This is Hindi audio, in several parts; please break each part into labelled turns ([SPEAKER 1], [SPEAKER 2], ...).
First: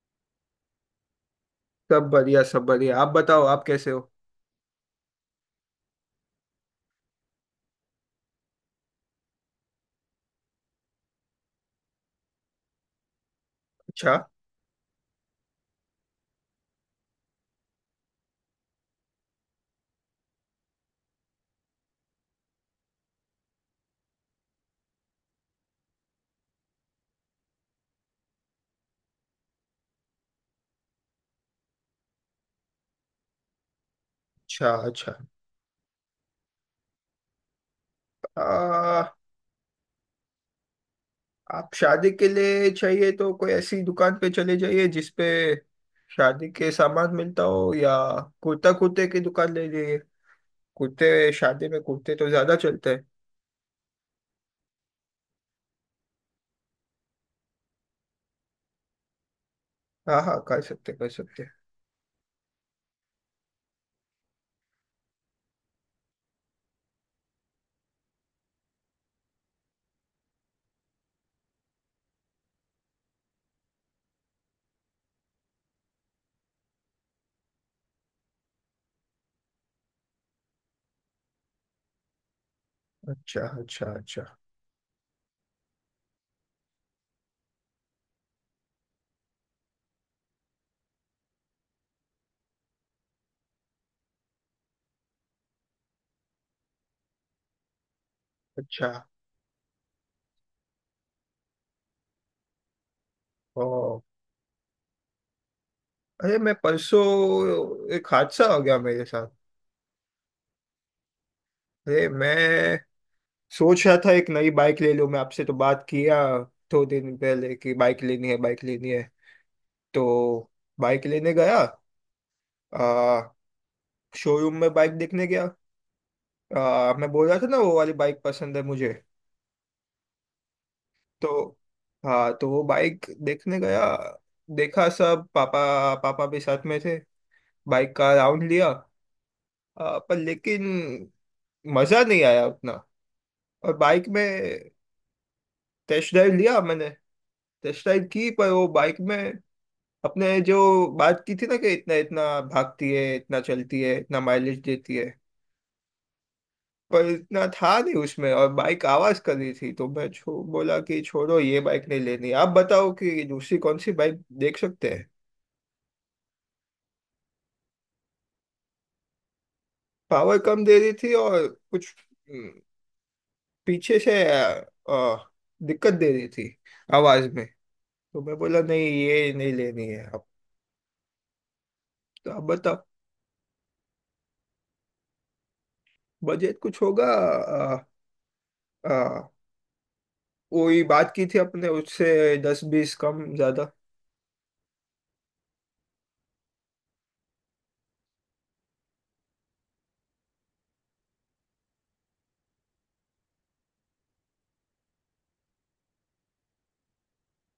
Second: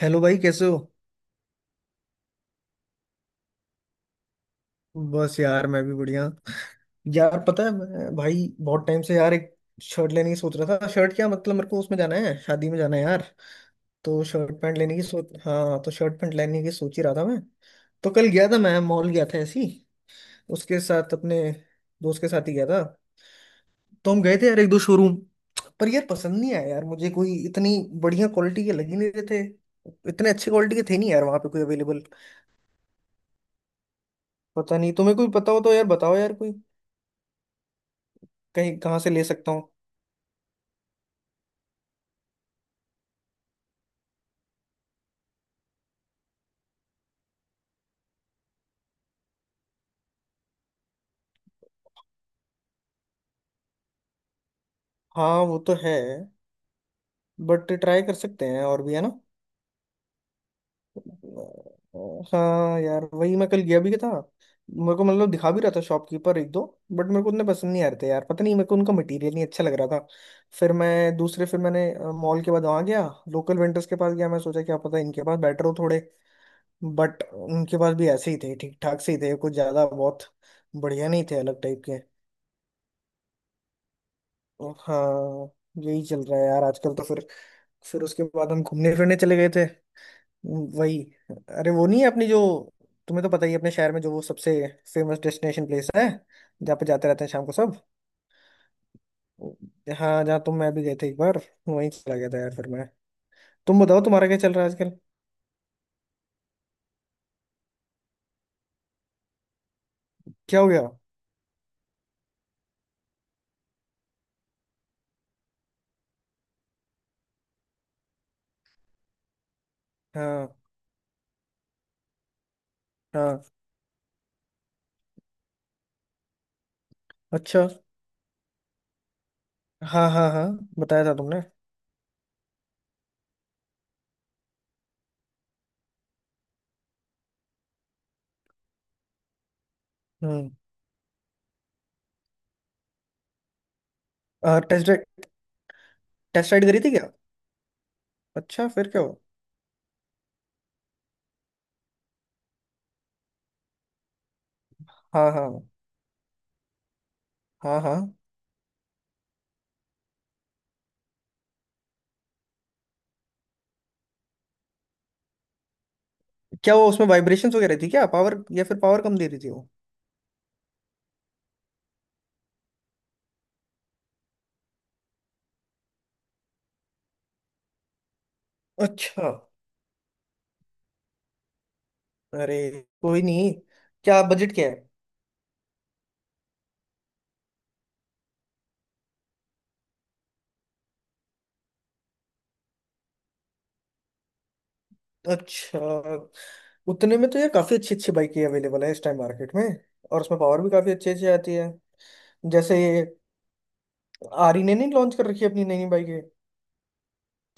[SPEAKER 1] हेलो भाई, कैसे हो?
[SPEAKER 2] सब बढ़िया सब बढ़िया, आप बताओ, आप कैसे हो?
[SPEAKER 1] बस यार, मैं भी बढ़िया। यार पता है, मैं भाई बहुत टाइम से यार एक शर्ट लेने की सोच रहा था। शर्ट क्या, मतलब मेरे को उसमें जाना है, शादी में जाना है यार।
[SPEAKER 2] अच्छा
[SPEAKER 1] तो शर्ट पैंट लेने की सोच हाँ, तो शर्ट पैंट लेने की सोच ही रहा था मैं। तो कल गया था मैं, मॉल गया था, ऐसी उसके साथ अपने दोस्त के साथ ही गया था। तो हम गए थे यार एक दो शोरूम पर, यार पसंद नहीं आया यार मुझे कोई, इतनी बढ़िया क्वालिटी के लग ही नहीं रहे थे। इतने अच्छे क्वालिटी के थे नहीं यार वहाँ पे कोई अवेलेबल।
[SPEAKER 2] अच्छा
[SPEAKER 1] पता नहीं,
[SPEAKER 2] अच्छा।
[SPEAKER 1] तुम्हें कोई पता हो तो यार बताओ यार, कोई कहीं कहाँ
[SPEAKER 2] आ,
[SPEAKER 1] से ले सकता हूँ।
[SPEAKER 2] आप शादी के लिए चाहिए तो कोई ऐसी दुकान पे चले जाइए जिसपे शादी के सामान मिलता हो या कुर्ता कुर्ते की दुकान ले लीजिए। कुर्ते, शादी में कुर्ते तो ज्यादा चलते हैं।
[SPEAKER 1] हाँ वो तो है, बट ट्राई कर सकते हैं और भी है ना।
[SPEAKER 2] हाँ हाँ, कर सकते कर सकते।
[SPEAKER 1] हाँ यार, वही मैं कल गया भी था। मेरे को मतलब दिखा भी रहा था शॉपकीपर एक दो, बट मेरे को उतने पसंद नहीं आ रहे थे यार, पता नहीं मेरे को उनका मटेरियल नहीं अच्छा लग रहा था। फिर मैंने मॉल के बाद वहाँ गया, लोकल वेंडर्स के पास गया मैं। सोचा क्या पता इनके पास बेटर हो थोड़े, बट उनके पास भी ऐसे ही थे, ठीक ठाक से ही थे, कुछ ज़्यादा बहुत बढ़िया नहीं थे, अलग टाइप के।
[SPEAKER 2] अच्छा अच्छा अच्छा
[SPEAKER 1] हाँ। यही चल रहा है यार आजकल तो। फिर उसके बाद हम घूमने फिरने चले गए थे, वही। अरे वो नहीं है अपनी जो, तुम्हें तो पता ही है, अपने शहर में जो वो सबसे फेमस डेस्टिनेशन प्लेस है, जहाँ पे जाते रहते हैं शाम को सब।
[SPEAKER 2] अच्छा।
[SPEAKER 1] हाँ, जहाँ तुम मैं भी गए थे एक बार, वहीं चला गया था यार फिर मैं।
[SPEAKER 2] ओ।
[SPEAKER 1] तुम बताओ, तुम्हारा क्या चल रहा है आजकल?
[SPEAKER 2] अरे, मैं परसों एक हादसा हो गया मेरे साथ।
[SPEAKER 1] क्या हो गया?
[SPEAKER 2] अरे मैं सोच रहा था एक नई बाइक ले लूं, मैं आपसे तो बात किया दो दिन पहले कि बाइक लेनी है, बाइक लेनी है। तो
[SPEAKER 1] हाँ
[SPEAKER 2] बाइक लेने गया। आ,
[SPEAKER 1] हाँ,
[SPEAKER 2] शोरूम में बाइक देखने गया। मैं बोल रहा था ना,
[SPEAKER 1] अच्छा।
[SPEAKER 2] वो वाली बाइक पसंद है मुझे।
[SPEAKER 1] हाँ हाँ हाँ, बताया था तुमने।
[SPEAKER 2] तो हाँ, तो वो बाइक देखने गया। देखा सब, पापा पापा भी साथ में थे। बाइक का राउंड लिया। पर
[SPEAKER 1] हम्म।
[SPEAKER 2] लेकिन मजा नहीं आया उतना। और बाइक में
[SPEAKER 1] test ride.
[SPEAKER 2] Test drive
[SPEAKER 1] test
[SPEAKER 2] लिया
[SPEAKER 1] राइड करी
[SPEAKER 2] मैंने।
[SPEAKER 1] थी क्या?
[SPEAKER 2] टेस्ट ड्राइव की, पर
[SPEAKER 1] अच्छा,
[SPEAKER 2] वो
[SPEAKER 1] फिर
[SPEAKER 2] बाइक
[SPEAKER 1] क्या हुआ?
[SPEAKER 2] में अपने जो बात की थी ना कि इतना इतना भागती है, इतना चलती है, इतना माइलेज देती है,
[SPEAKER 1] हाँ हाँ
[SPEAKER 2] पर इतना था
[SPEAKER 1] हाँ
[SPEAKER 2] नहीं
[SPEAKER 1] हाँ,
[SPEAKER 2] उसमें, और बाइक आवाज कर रही थी, तो मैं बोला कि छोड़ो ये बाइक नहीं लेनी, आप बताओ कि दूसरी कौन सी बाइक देख सकते हैं।
[SPEAKER 1] क्या वो उसमें वाइब्रेशंस वगैरह थी क्या, पावर? या फिर पावर कम दे रही थी वो?
[SPEAKER 2] पावर कम दे रही थी और कुछ हम्म, पीछे से दिक्कत दे रही थी आवाज में। तो मैं बोला नहीं,
[SPEAKER 1] अच्छा।
[SPEAKER 2] ये नहीं लेनी है अब। तो आप
[SPEAKER 1] अरे
[SPEAKER 2] बताओ।
[SPEAKER 1] कोई नहीं, क्या बजट क्या है?
[SPEAKER 2] बजट कुछ होगा अ, वही बात की थी अपने उससे, दस बीस कम ज्यादा।
[SPEAKER 1] अच्छा। उतने में तो ये काफी अच्छी अच्छी बाइकें अवेलेबल है इस टाइम मार्केट में, और उसमें पावर भी काफी अच्छी अच्छी आती है। जैसे ये आरी ने नहीं लॉन्च कर रखी है अपनी नई नई बाइकें,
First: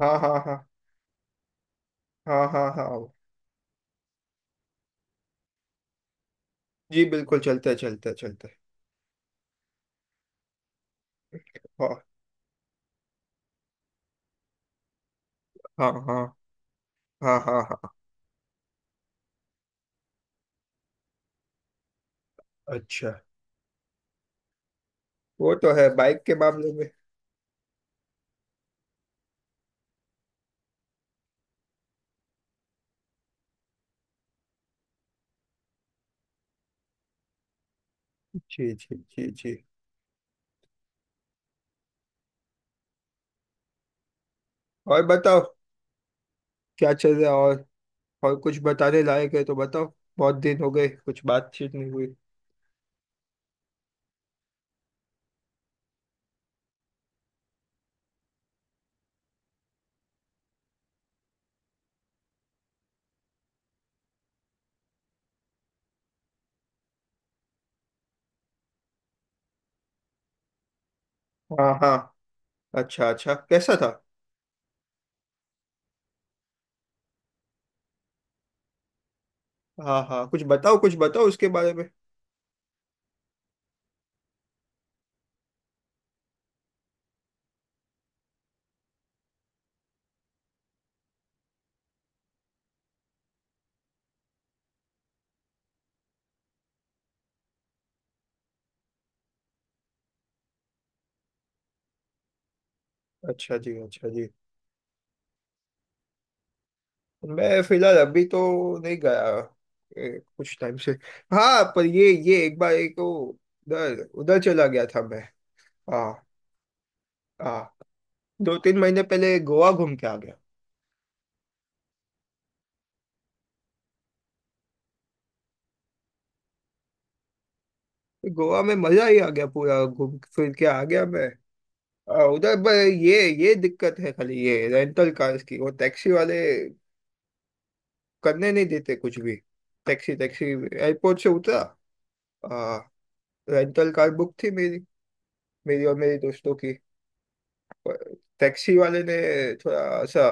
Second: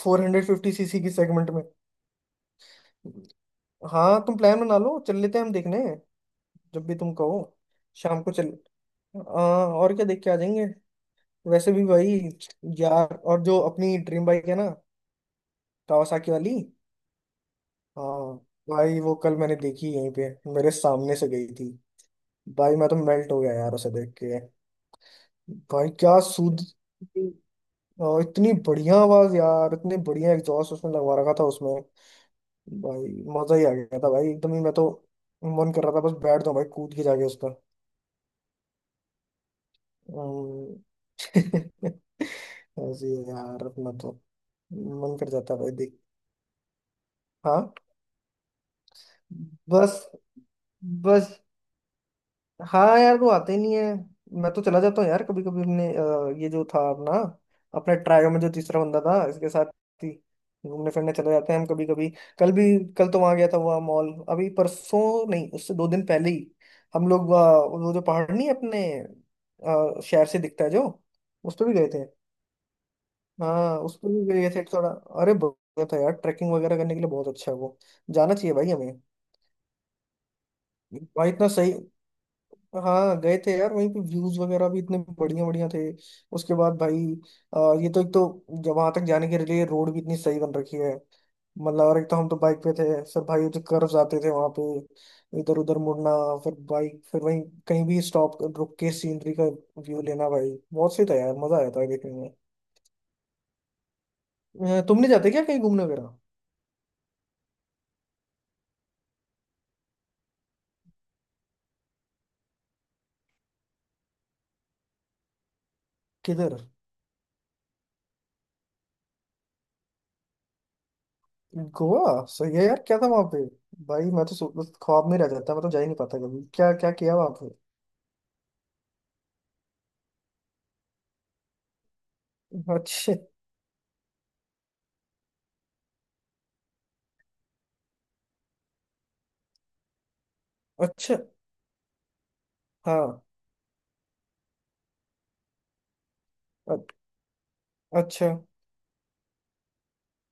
[SPEAKER 2] हाँ
[SPEAKER 1] फोर
[SPEAKER 2] हाँ
[SPEAKER 1] हंड्रेड
[SPEAKER 2] हाँ
[SPEAKER 1] फिफ्टी सीसी की सेगमेंट में।
[SPEAKER 2] हाँ हाँ हाँ हाँ।
[SPEAKER 1] हाँ, तुम प्लान बना लो, चल लेते हैं हम देखने जब भी
[SPEAKER 2] जी
[SPEAKER 1] तुम कहो।
[SPEAKER 2] बिल्कुल, चलते चलते
[SPEAKER 1] शाम को चल,
[SPEAKER 2] चलते।
[SPEAKER 1] और क्या देख के आ जाएंगे। वैसे भी भाई,
[SPEAKER 2] हाँ
[SPEAKER 1] यार और जो अपनी ड्रीम बाइक है ना,
[SPEAKER 2] हाँ हाँ
[SPEAKER 1] कावासाकी वाली।
[SPEAKER 2] हाँ हाँ हाँ।
[SPEAKER 1] हाँ। भाई वो कल मैंने देखी यहीं पे, मेरे सामने से गई थी। भाई मैं तो
[SPEAKER 2] अच्छा,
[SPEAKER 1] मेल्ट हो गया यार उसे देख के।
[SPEAKER 2] वो तो है
[SPEAKER 1] भाई क्या
[SPEAKER 2] बाइक के
[SPEAKER 1] सूद,
[SPEAKER 2] मामले में।
[SPEAKER 1] और इतनी बढ़िया आवाज यार, इतने बढ़िया एग्जॉस्ट उसमें लगवा रखा था उसमें भाई। मजा ही आ गया था भाई एकदम ही, मैं तो मन कर रहा था बस बैठ दो भाई, कूद के जाके उसका।
[SPEAKER 2] जी जी जी जी।
[SPEAKER 1] अम्म, ऐसे ही है यार अपना तो,
[SPEAKER 2] और
[SPEAKER 1] मन कर
[SPEAKER 2] बताओ,
[SPEAKER 1] जाता है भाई देख।
[SPEAKER 2] क्या चल रहा है और?
[SPEAKER 1] हाँ
[SPEAKER 2] और कुछ बताने लायक है तो बताओ।
[SPEAKER 1] बस।
[SPEAKER 2] बहुत दिन हो गए, कुछ
[SPEAKER 1] बस
[SPEAKER 2] बातचीत नहीं हुई।
[SPEAKER 1] हाँ यार, वो आते ही नहीं है। मैं तो चला जाता हूँ यार कभी कभी अपने, ये जो था अपना, अपने ट्रायो में जो तीसरा बंदा था, इसके साथ ही घूमने फिरने चले जाते हैं हम कभी कभी। कल भी, कल तो वहां गया था, वहाँ मॉल अभी परसों नहीं, उससे 2 दिन पहले ही हम लोग वो जो पहाड़ नहीं है अपने, शहर से दिखता है जो, उस पर
[SPEAKER 2] हाँ
[SPEAKER 1] भी गए
[SPEAKER 2] हाँ।
[SPEAKER 1] थे।
[SPEAKER 2] अच्छा अच्छा, कैसा
[SPEAKER 1] हाँ,
[SPEAKER 2] था?
[SPEAKER 1] उस पर भी गए थे थोड़ा। अरे बढ़िया था यार, ट्रैकिंग वगैरह करने के लिए बहुत अच्छा है वो, जाना चाहिए भाई हमें।
[SPEAKER 2] हाँ हाँ, कुछ बताओ, कुछ बताओ
[SPEAKER 1] भाई
[SPEAKER 2] उसके
[SPEAKER 1] इतना
[SPEAKER 2] बारे
[SPEAKER 1] सही।
[SPEAKER 2] में।
[SPEAKER 1] हाँ गए थे यार, वहीं पे व्यूज वगैरह भी इतने बढ़िया बढ़िया थे। उसके बाद भाई, ये तो एक तो जब वहां तक जाने के लिए रोड भी इतनी सही बन रखी है, मतलब। और एक तो हम तो बाइक पे थे, फिर भाई जो कर्व्स आते थे वहां पे इधर उधर मुड़ना, फिर बाइक फिर वहीं कहीं भी स्टॉप रुक के सीनरी का व्यू लेना, भाई बहुत सही था यार, मजा आया था देखने में।
[SPEAKER 2] अच्छा जी, अच्छा जी।
[SPEAKER 1] तुमने जाते क्या कहीं घूमने वगैरह?
[SPEAKER 2] मैं फिलहाल अभी तो नहीं गया, कुछ टाइम से। हाँ, पर ये एक बार एक वो उधर उधर चला गया था मैं। हाँ।
[SPEAKER 1] किधर?
[SPEAKER 2] हाँ दो तीन महीने पहले गोवा घूम के आ गया।
[SPEAKER 1] गोवा सही है यार, क्या था वहां पे? भाई मैं तो ख्वाब में रह जाता, मैं तो जा ही नहीं पाता कभी। क्या क्या किया वहां पे?
[SPEAKER 2] गोवा में मजा ही आ गया, पूरा घूम फिर के आ गया मैं उधर पर।
[SPEAKER 1] अच्छा
[SPEAKER 2] ये ये दिक्कत है खाली, ये रेंटल कार्स की, वो टैक्सी वाले करने नहीं देते कुछ भी। टैक्सी टैक्सी
[SPEAKER 1] अच्छा।
[SPEAKER 2] एयरपोर्ट से उतरा, आ,
[SPEAKER 1] हाँ।
[SPEAKER 2] रेंटल कार बुक थी मेरी मेरी और मेरे दोस्तों की।
[SPEAKER 1] अ-
[SPEAKER 2] पर
[SPEAKER 1] अच्छा।
[SPEAKER 2] टैक्सी वाले ने थोड़ा सा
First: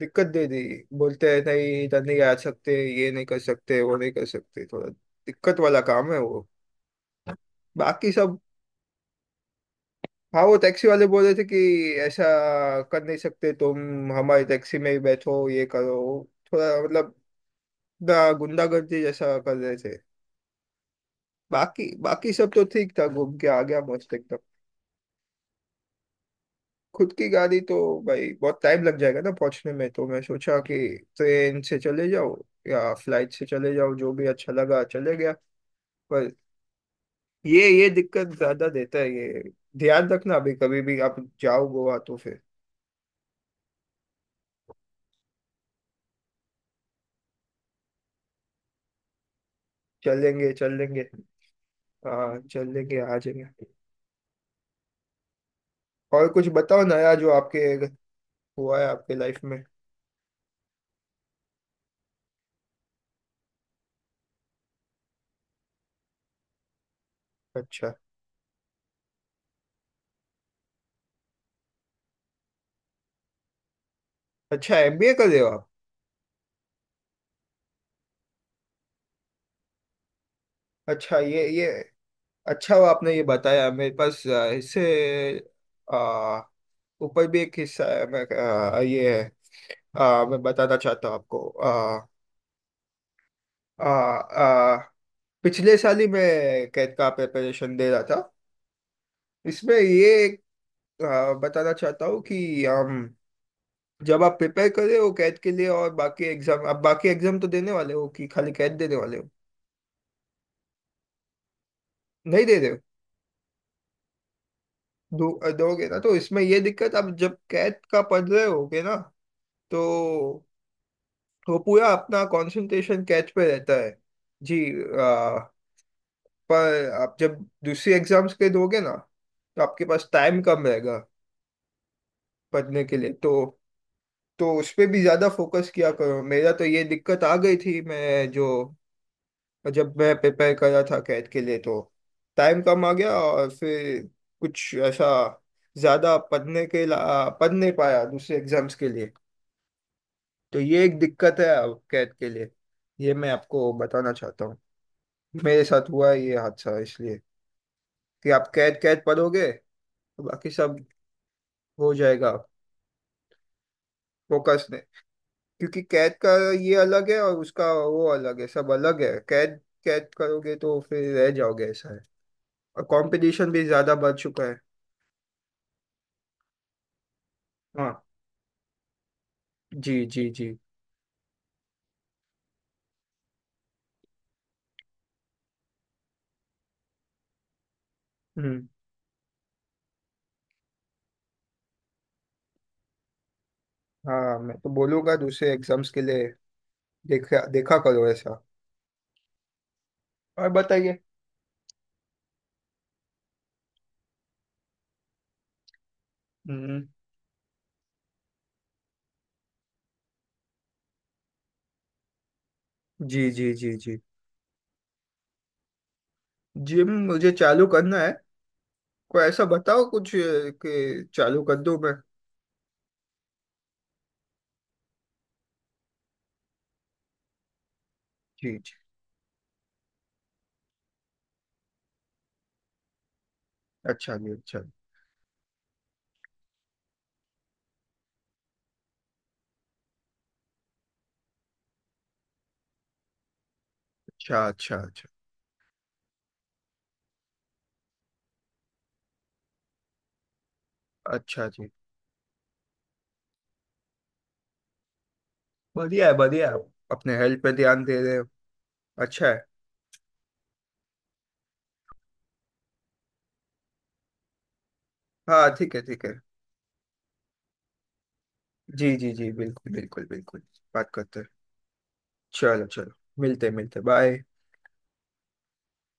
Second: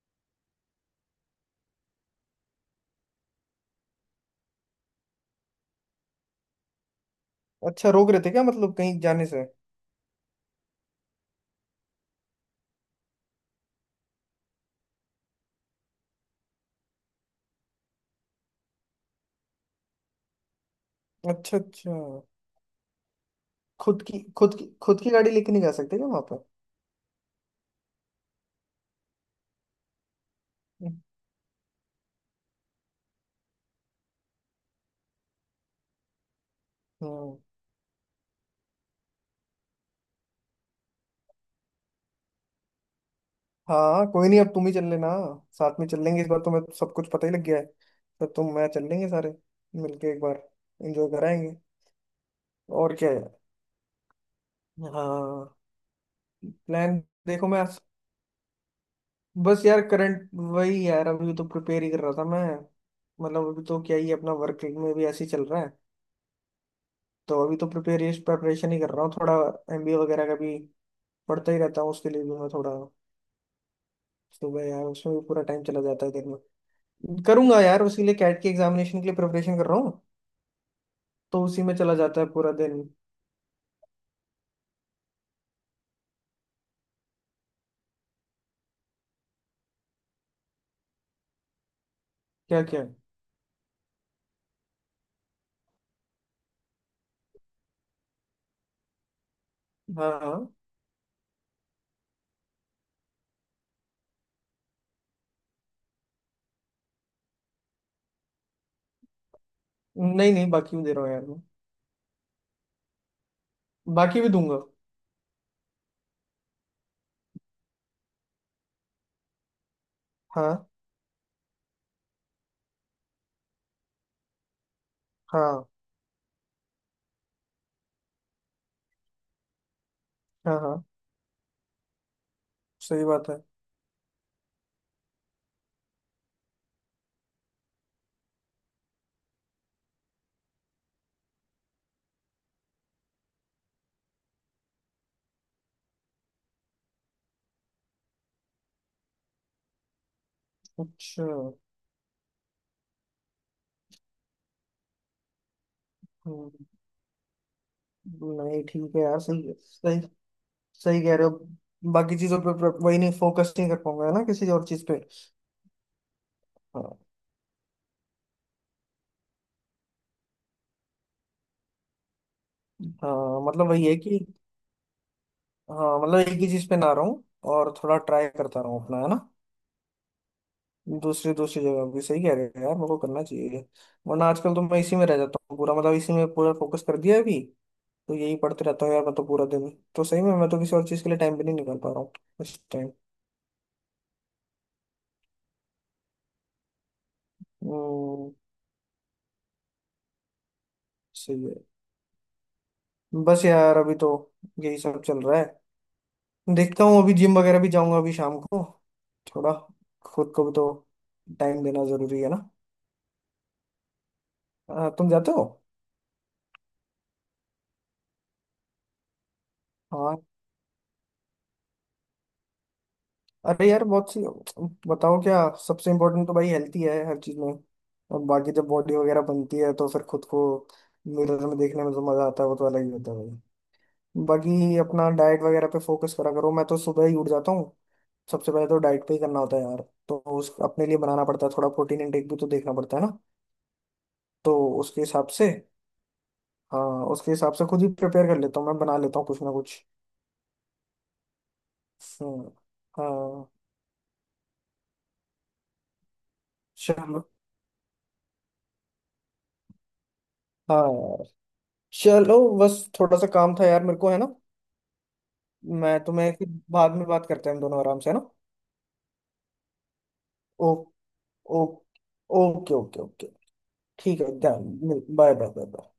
[SPEAKER 2] दिक्कत दे दी। बोलते हैं नहीं, इधर नहीं आ सकते, ये नहीं कर सकते, वो नहीं कर सकते, थोड़ा दिक्कत वाला काम है वो।
[SPEAKER 1] अच्छा, रोक
[SPEAKER 2] बाकी
[SPEAKER 1] रहे थे
[SPEAKER 2] सब।
[SPEAKER 1] क्या, मतलब कहीं जाने से?
[SPEAKER 2] हाँ, वो टैक्सी वाले बोल रहे थे कि ऐसा कर नहीं सकते तुम, हमारी टैक्सी में ही बैठो, ये करो, थोड़ा मतलब ना गुंडागर्दी जैसा कर रहे थे।
[SPEAKER 1] अच्छा
[SPEAKER 2] बाकी
[SPEAKER 1] अच्छा।
[SPEAKER 2] बाकी सब तो ठीक था, घूम के आ गया मस्त एकदम।
[SPEAKER 1] खुद की गाड़ी लेके नहीं जा सकते क्या वहां पर?
[SPEAKER 2] खुद की गाड़ी तो भाई बहुत टाइम लग जाएगा ना पहुंचने में, तो मैं सोचा कि ट्रेन से चले जाओ या फ्लाइट से चले जाओ, जो भी अच्छा लगा चले गया। पर
[SPEAKER 1] हम्म।
[SPEAKER 2] ये दिक्कत ज्यादा देता है ये। ध्यान रखना अभी, कभी भी आप जाओ गोवा तो फिर।
[SPEAKER 1] हाँ कोई नहीं, अब तुम ही चल लेना। साथ में चल लेंगे इस बार, तुम्हें सब कुछ पता ही लग गया है, तो तुम मैं चल लेंगे सारे मिलके एक बार।
[SPEAKER 2] चलेंगे चल लेंगे।
[SPEAKER 1] एंजॉय कराएंगे।
[SPEAKER 2] हाँ चल
[SPEAKER 1] और
[SPEAKER 2] लेंगे,
[SPEAKER 1] क्या
[SPEAKER 2] आ
[SPEAKER 1] है?
[SPEAKER 2] जाएंगे।
[SPEAKER 1] हाँ,
[SPEAKER 2] और कुछ बताओ
[SPEAKER 1] प्लान।
[SPEAKER 2] नया जो
[SPEAKER 1] देखो मैं,
[SPEAKER 2] आपके हुआ है आपके लाइफ में।
[SPEAKER 1] बस यार करंट वही यार अभी तो प्रिपेयर ही कर रहा था मैं। मतलब अभी तो क्या ही, अपना वर्क में भी ऐसे ही चल रहा है। तो अभी तो
[SPEAKER 2] अच्छा
[SPEAKER 1] प्रिपेरेशन प्रेपरेशन ही कर रहा हूँ थोड़ा। एमबीए वगैरह का भी पढ़ता ही रहता हूँ, उसके लिए भी मैं थोड़ा सुबह
[SPEAKER 2] अच्छा,
[SPEAKER 1] यार
[SPEAKER 2] एमबीए
[SPEAKER 1] उसमें भी
[SPEAKER 2] कर रहे
[SPEAKER 1] पूरा
[SPEAKER 2] हो
[SPEAKER 1] टाइम
[SPEAKER 2] आप?
[SPEAKER 1] चला जाता है दिन में। करूंगा यार, उसी लिए कैट के एग्जामिनेशन के लिए प्रिपरेशन कर रहा हूँ,
[SPEAKER 2] अच्छा,
[SPEAKER 1] तो उसी
[SPEAKER 2] ये
[SPEAKER 1] में चला जाता है पूरा
[SPEAKER 2] अच्छा
[SPEAKER 1] दिन।
[SPEAKER 2] हुआ आपने ये बताया। मेरे पास इससे ऊपर भी एक किस्सा है, मैं ये है, मैं बताना चाहता हूँ आपको। आ,
[SPEAKER 1] क्या क्या?
[SPEAKER 2] आ, आ, पिछले साल ही मैं कैट का प्रिपरेशन दे रहा था। इसमें
[SPEAKER 1] हाँ
[SPEAKER 2] ये एक
[SPEAKER 1] हाँ।
[SPEAKER 2] बताना चाहता हूँ कि हम, जब आप प्रिपेयर कर रहे हो कैट के लिए और बाकी एग्जाम, आप बाकी एग्जाम तो देने वाले हो कि खाली कैट देने वाले हो?
[SPEAKER 1] नहीं नहीं, बाकी भी दे रहा हूँ यार मैं,
[SPEAKER 2] नहीं दे रहे हो।
[SPEAKER 1] बाकी भी दूंगा।
[SPEAKER 2] दो दोगे ना तो इसमें ये दिक्कत, आप जब कैट का पढ़ रहे होगे ना तो
[SPEAKER 1] हाँ
[SPEAKER 2] वो पूरा अपना कंसंट्रेशन कैच पे रहता है। जी। आ,
[SPEAKER 1] हाँ
[SPEAKER 2] पर आप जब दूसरी एग्जाम्स के दोगे ना तो आपके पास टाइम
[SPEAKER 1] हाँ
[SPEAKER 2] कम
[SPEAKER 1] हाँ।
[SPEAKER 2] रहेगा पढ़ने के
[SPEAKER 1] सही
[SPEAKER 2] लिए।
[SPEAKER 1] बात
[SPEAKER 2] तो
[SPEAKER 1] है।
[SPEAKER 2] तो उस पे भी ज़्यादा फोकस किया करो। मेरा तो ये दिक्कत आ गई थी, मैं जो, जब मैं प्रिपेयर कर रहा था कैट के लिए तो टाइम कम आ गया, और फिर कुछ ऐसा ज़्यादा पढ़ने के पढ़ नहीं पाया दूसरे एग्जाम्स के लिए। तो ये एक
[SPEAKER 1] अच्छा।
[SPEAKER 2] दिक्कत है अब कैट के लिए, ये मैं आपको बताना चाहता हूँ। मेरे साथ हुआ है ये
[SPEAKER 1] हम्म।
[SPEAKER 2] हादसा, इसलिए कि आप
[SPEAKER 1] नहीं
[SPEAKER 2] कैट,
[SPEAKER 1] ठीक है
[SPEAKER 2] कैट
[SPEAKER 1] यार,
[SPEAKER 2] पढ़ोगे
[SPEAKER 1] सही
[SPEAKER 2] तो
[SPEAKER 1] सही।
[SPEAKER 2] बाकी सब
[SPEAKER 1] सही कह रहे हो,
[SPEAKER 2] हो
[SPEAKER 1] बाकी
[SPEAKER 2] जाएगा
[SPEAKER 1] चीजों पे पे- वही नहीं, फोकस नहीं कर पाऊंगा है ना किसी और
[SPEAKER 2] फोकस में।
[SPEAKER 1] चीज पे।
[SPEAKER 2] क्योंकि कैद का ये
[SPEAKER 1] हाँ।
[SPEAKER 2] अलग है, और उसका वो अलग है, सब अलग है, कैद कैद करोगे तो फिर रह जाओगे, ऐसा है। और
[SPEAKER 1] हाँ
[SPEAKER 2] कंपटीशन भी
[SPEAKER 1] मतलब वही है
[SPEAKER 2] ज्यादा बढ़
[SPEAKER 1] कि,
[SPEAKER 2] चुका है।
[SPEAKER 1] हाँ मतलब एक ही चीज पे ना रहूं, और थोड़ा
[SPEAKER 2] हाँ,
[SPEAKER 1] ट्राई करता रहूं अपना, है ना?
[SPEAKER 2] जी जी जी।
[SPEAKER 1] दूसरी दूसरी जगह भी सही कह रहे हो यार, मेरे को करना चाहिए। वरना आजकल तो मैं इसी में रह जाता हूँ पूरा, मतलब इसी में पूरा फोकस कर दिया है अभी, तो यही पढ़ते
[SPEAKER 2] हम्म।
[SPEAKER 1] रहता हूँ यार मैं तो पूरा दिन। तो सही में मैं तो किसी और चीज के लिए टाइम भी नहीं निकाल पा रहा हूँ इस टाइम।
[SPEAKER 2] हाँ, मैं तो बोलूंगा दूसरे एग्जाम्स के लिए देखा देखा करो
[SPEAKER 1] हम्म।
[SPEAKER 2] ऐसा। और बताइए।
[SPEAKER 1] सही है। बस यार अभी तो यही सब चल रहा है। देखता
[SPEAKER 2] हम्म।
[SPEAKER 1] हूँ अभी जिम वगैरह भी जाऊंगा अभी शाम को थोड़ा, खुद को भी तो टाइम देना जरूरी है ना।
[SPEAKER 2] जी जी जी जी।
[SPEAKER 1] हाँ, तुम जाते हो?
[SPEAKER 2] जिम मुझे चालू करना है, कोई ऐसा बताओ कुछ,
[SPEAKER 1] हाँ।
[SPEAKER 2] कि चालू कर दूं मैं।
[SPEAKER 1] अरे यार बहुत सी, बताओ क्या। सबसे इम्पोर्टेंट तो भाई हेल्थ ही है हर चीज में। और बाकी
[SPEAKER 2] जी
[SPEAKER 1] जब
[SPEAKER 2] जी।
[SPEAKER 1] बॉडी वगैरह बनती है तो फिर खुद को मिरर में देखने में जो मजा आता है, वो तो अलग ही होता है भाई।
[SPEAKER 2] अच्छा जी। अच्छा
[SPEAKER 1] बाकी अपना डाइट वगैरह पे फोकस करा करो, मैं तो सुबह ही उठ जाता हूँ, सबसे पहले तो डाइट पे ही करना होता है यार। तो उस अपने लिए बनाना पड़ता है थोड़ा, प्रोटीन इनटेक भी तो देखना पड़ता है ना।
[SPEAKER 2] अच्छा
[SPEAKER 1] तो
[SPEAKER 2] अच्छा
[SPEAKER 1] उसके
[SPEAKER 2] अच्छा।
[SPEAKER 1] हिसाब से, हाँ उसके हिसाब से खुद ही प्रिपेयर कर लेता हूँ, मैं बना लेता हूँ कुछ ना कुछ।
[SPEAKER 2] अच्छा जी।
[SPEAKER 1] हम्म। हाँ।
[SPEAKER 2] बढ़िया है, बढ़िया है। आप अपने
[SPEAKER 1] चलो।
[SPEAKER 2] हेल्थ पे ध्यान दे रहे हो, अच्छा है।
[SPEAKER 1] हाँ यार चलो, बस थोड़ा सा काम था यार मेरे को, है ना?
[SPEAKER 2] हाँ ठीक है,
[SPEAKER 1] मैं
[SPEAKER 2] ठीक है।
[SPEAKER 1] तुम्हें फिर बाद में, बात करते हैं हम दोनों आराम से, है ना?
[SPEAKER 2] जी जी जी, बिल्कुल बिल्कुल बिल्कुल।
[SPEAKER 1] ओ।
[SPEAKER 2] बात करते हैं।
[SPEAKER 1] ओ।
[SPEAKER 2] चलो
[SPEAKER 1] ओके
[SPEAKER 2] चलो।
[SPEAKER 1] Okay okay.
[SPEAKER 2] मिलते मिलते,
[SPEAKER 1] ठीक
[SPEAKER 2] बाय।
[SPEAKER 1] है, ध्यान। Bye bye bye bye.